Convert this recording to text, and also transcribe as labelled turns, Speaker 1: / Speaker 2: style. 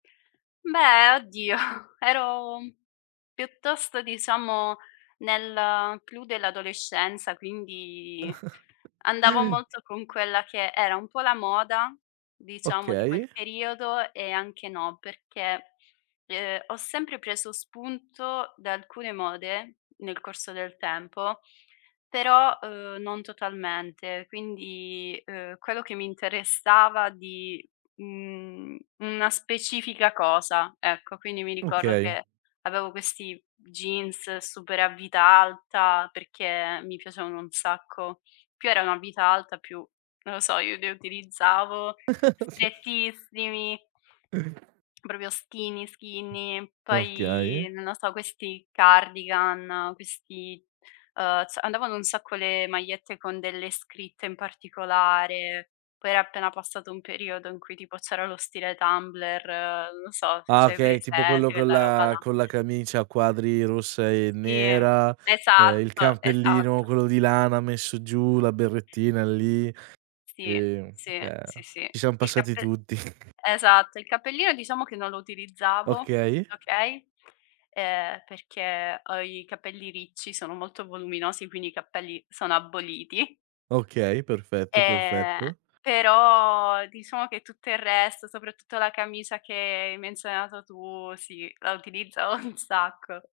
Speaker 1: Beh, oddio, ero piuttosto, diciamo, nel clou dell'adolescenza, quindi andavo molto con quella che era un po' la moda, diciamo, di
Speaker 2: Okay.
Speaker 1: quel periodo e anche no, perché, uhm, ho sempre preso spunto da alcune mode nel corso del tempo, però, uhm, non totalmente. Quindi, uhm, quello che mi interessava di, mhmm, una specifica cosa, ecco. Quindi mi ricordo
Speaker 2: Okay.
Speaker 1: che avevo questi jeans super a vita alta perché mi piacevano un sacco. Più erano a vita alta, più, non lo so, io li utilizzavo strettissimi. Proprio skinny, skinny, poi,
Speaker 2: Okay.
Speaker 1: non lo so, questi cardigan, questi, uhm, s andavano un sacco le magliette con delle scritte in particolare. Poi era appena passato un periodo in cui tipo c'era lo stile Tumblr, non lo so, se
Speaker 2: Ah
Speaker 1: c'hai
Speaker 2: okay, tipo
Speaker 1: presente
Speaker 2: quello con
Speaker 1: quella roba
Speaker 2: la
Speaker 1: là.
Speaker 2: con la camicia a quadri rossa e
Speaker 1: Sì,
Speaker 2: nera, ehm, il
Speaker 1: esatto,
Speaker 2: cappellino
Speaker 1: esatto.
Speaker 2: quello di lana messo giù, la berrettina lì. Sì,
Speaker 1: Sì,
Speaker 2: ehm,
Speaker 1: sì, sì, sì.
Speaker 2: ci siam
Speaker 1: Il
Speaker 2: passati
Speaker 1: cappel
Speaker 2: tutti.
Speaker 1: esatto, il cappellino diciamo che non lo utilizzavo,
Speaker 2: Okay.
Speaker 1: okay, ehm, perché ho i capelli ricci, sono molto voluminosi, quindi i capelli sono aboliti.
Speaker 2: Okay, perfetto,
Speaker 1: Ehm,
Speaker 2: perfetto.
Speaker 1: però diciamo che tutto il resto, soprattutto la camicia che hai menzionato tu, sì, la utilizzavo un sacco.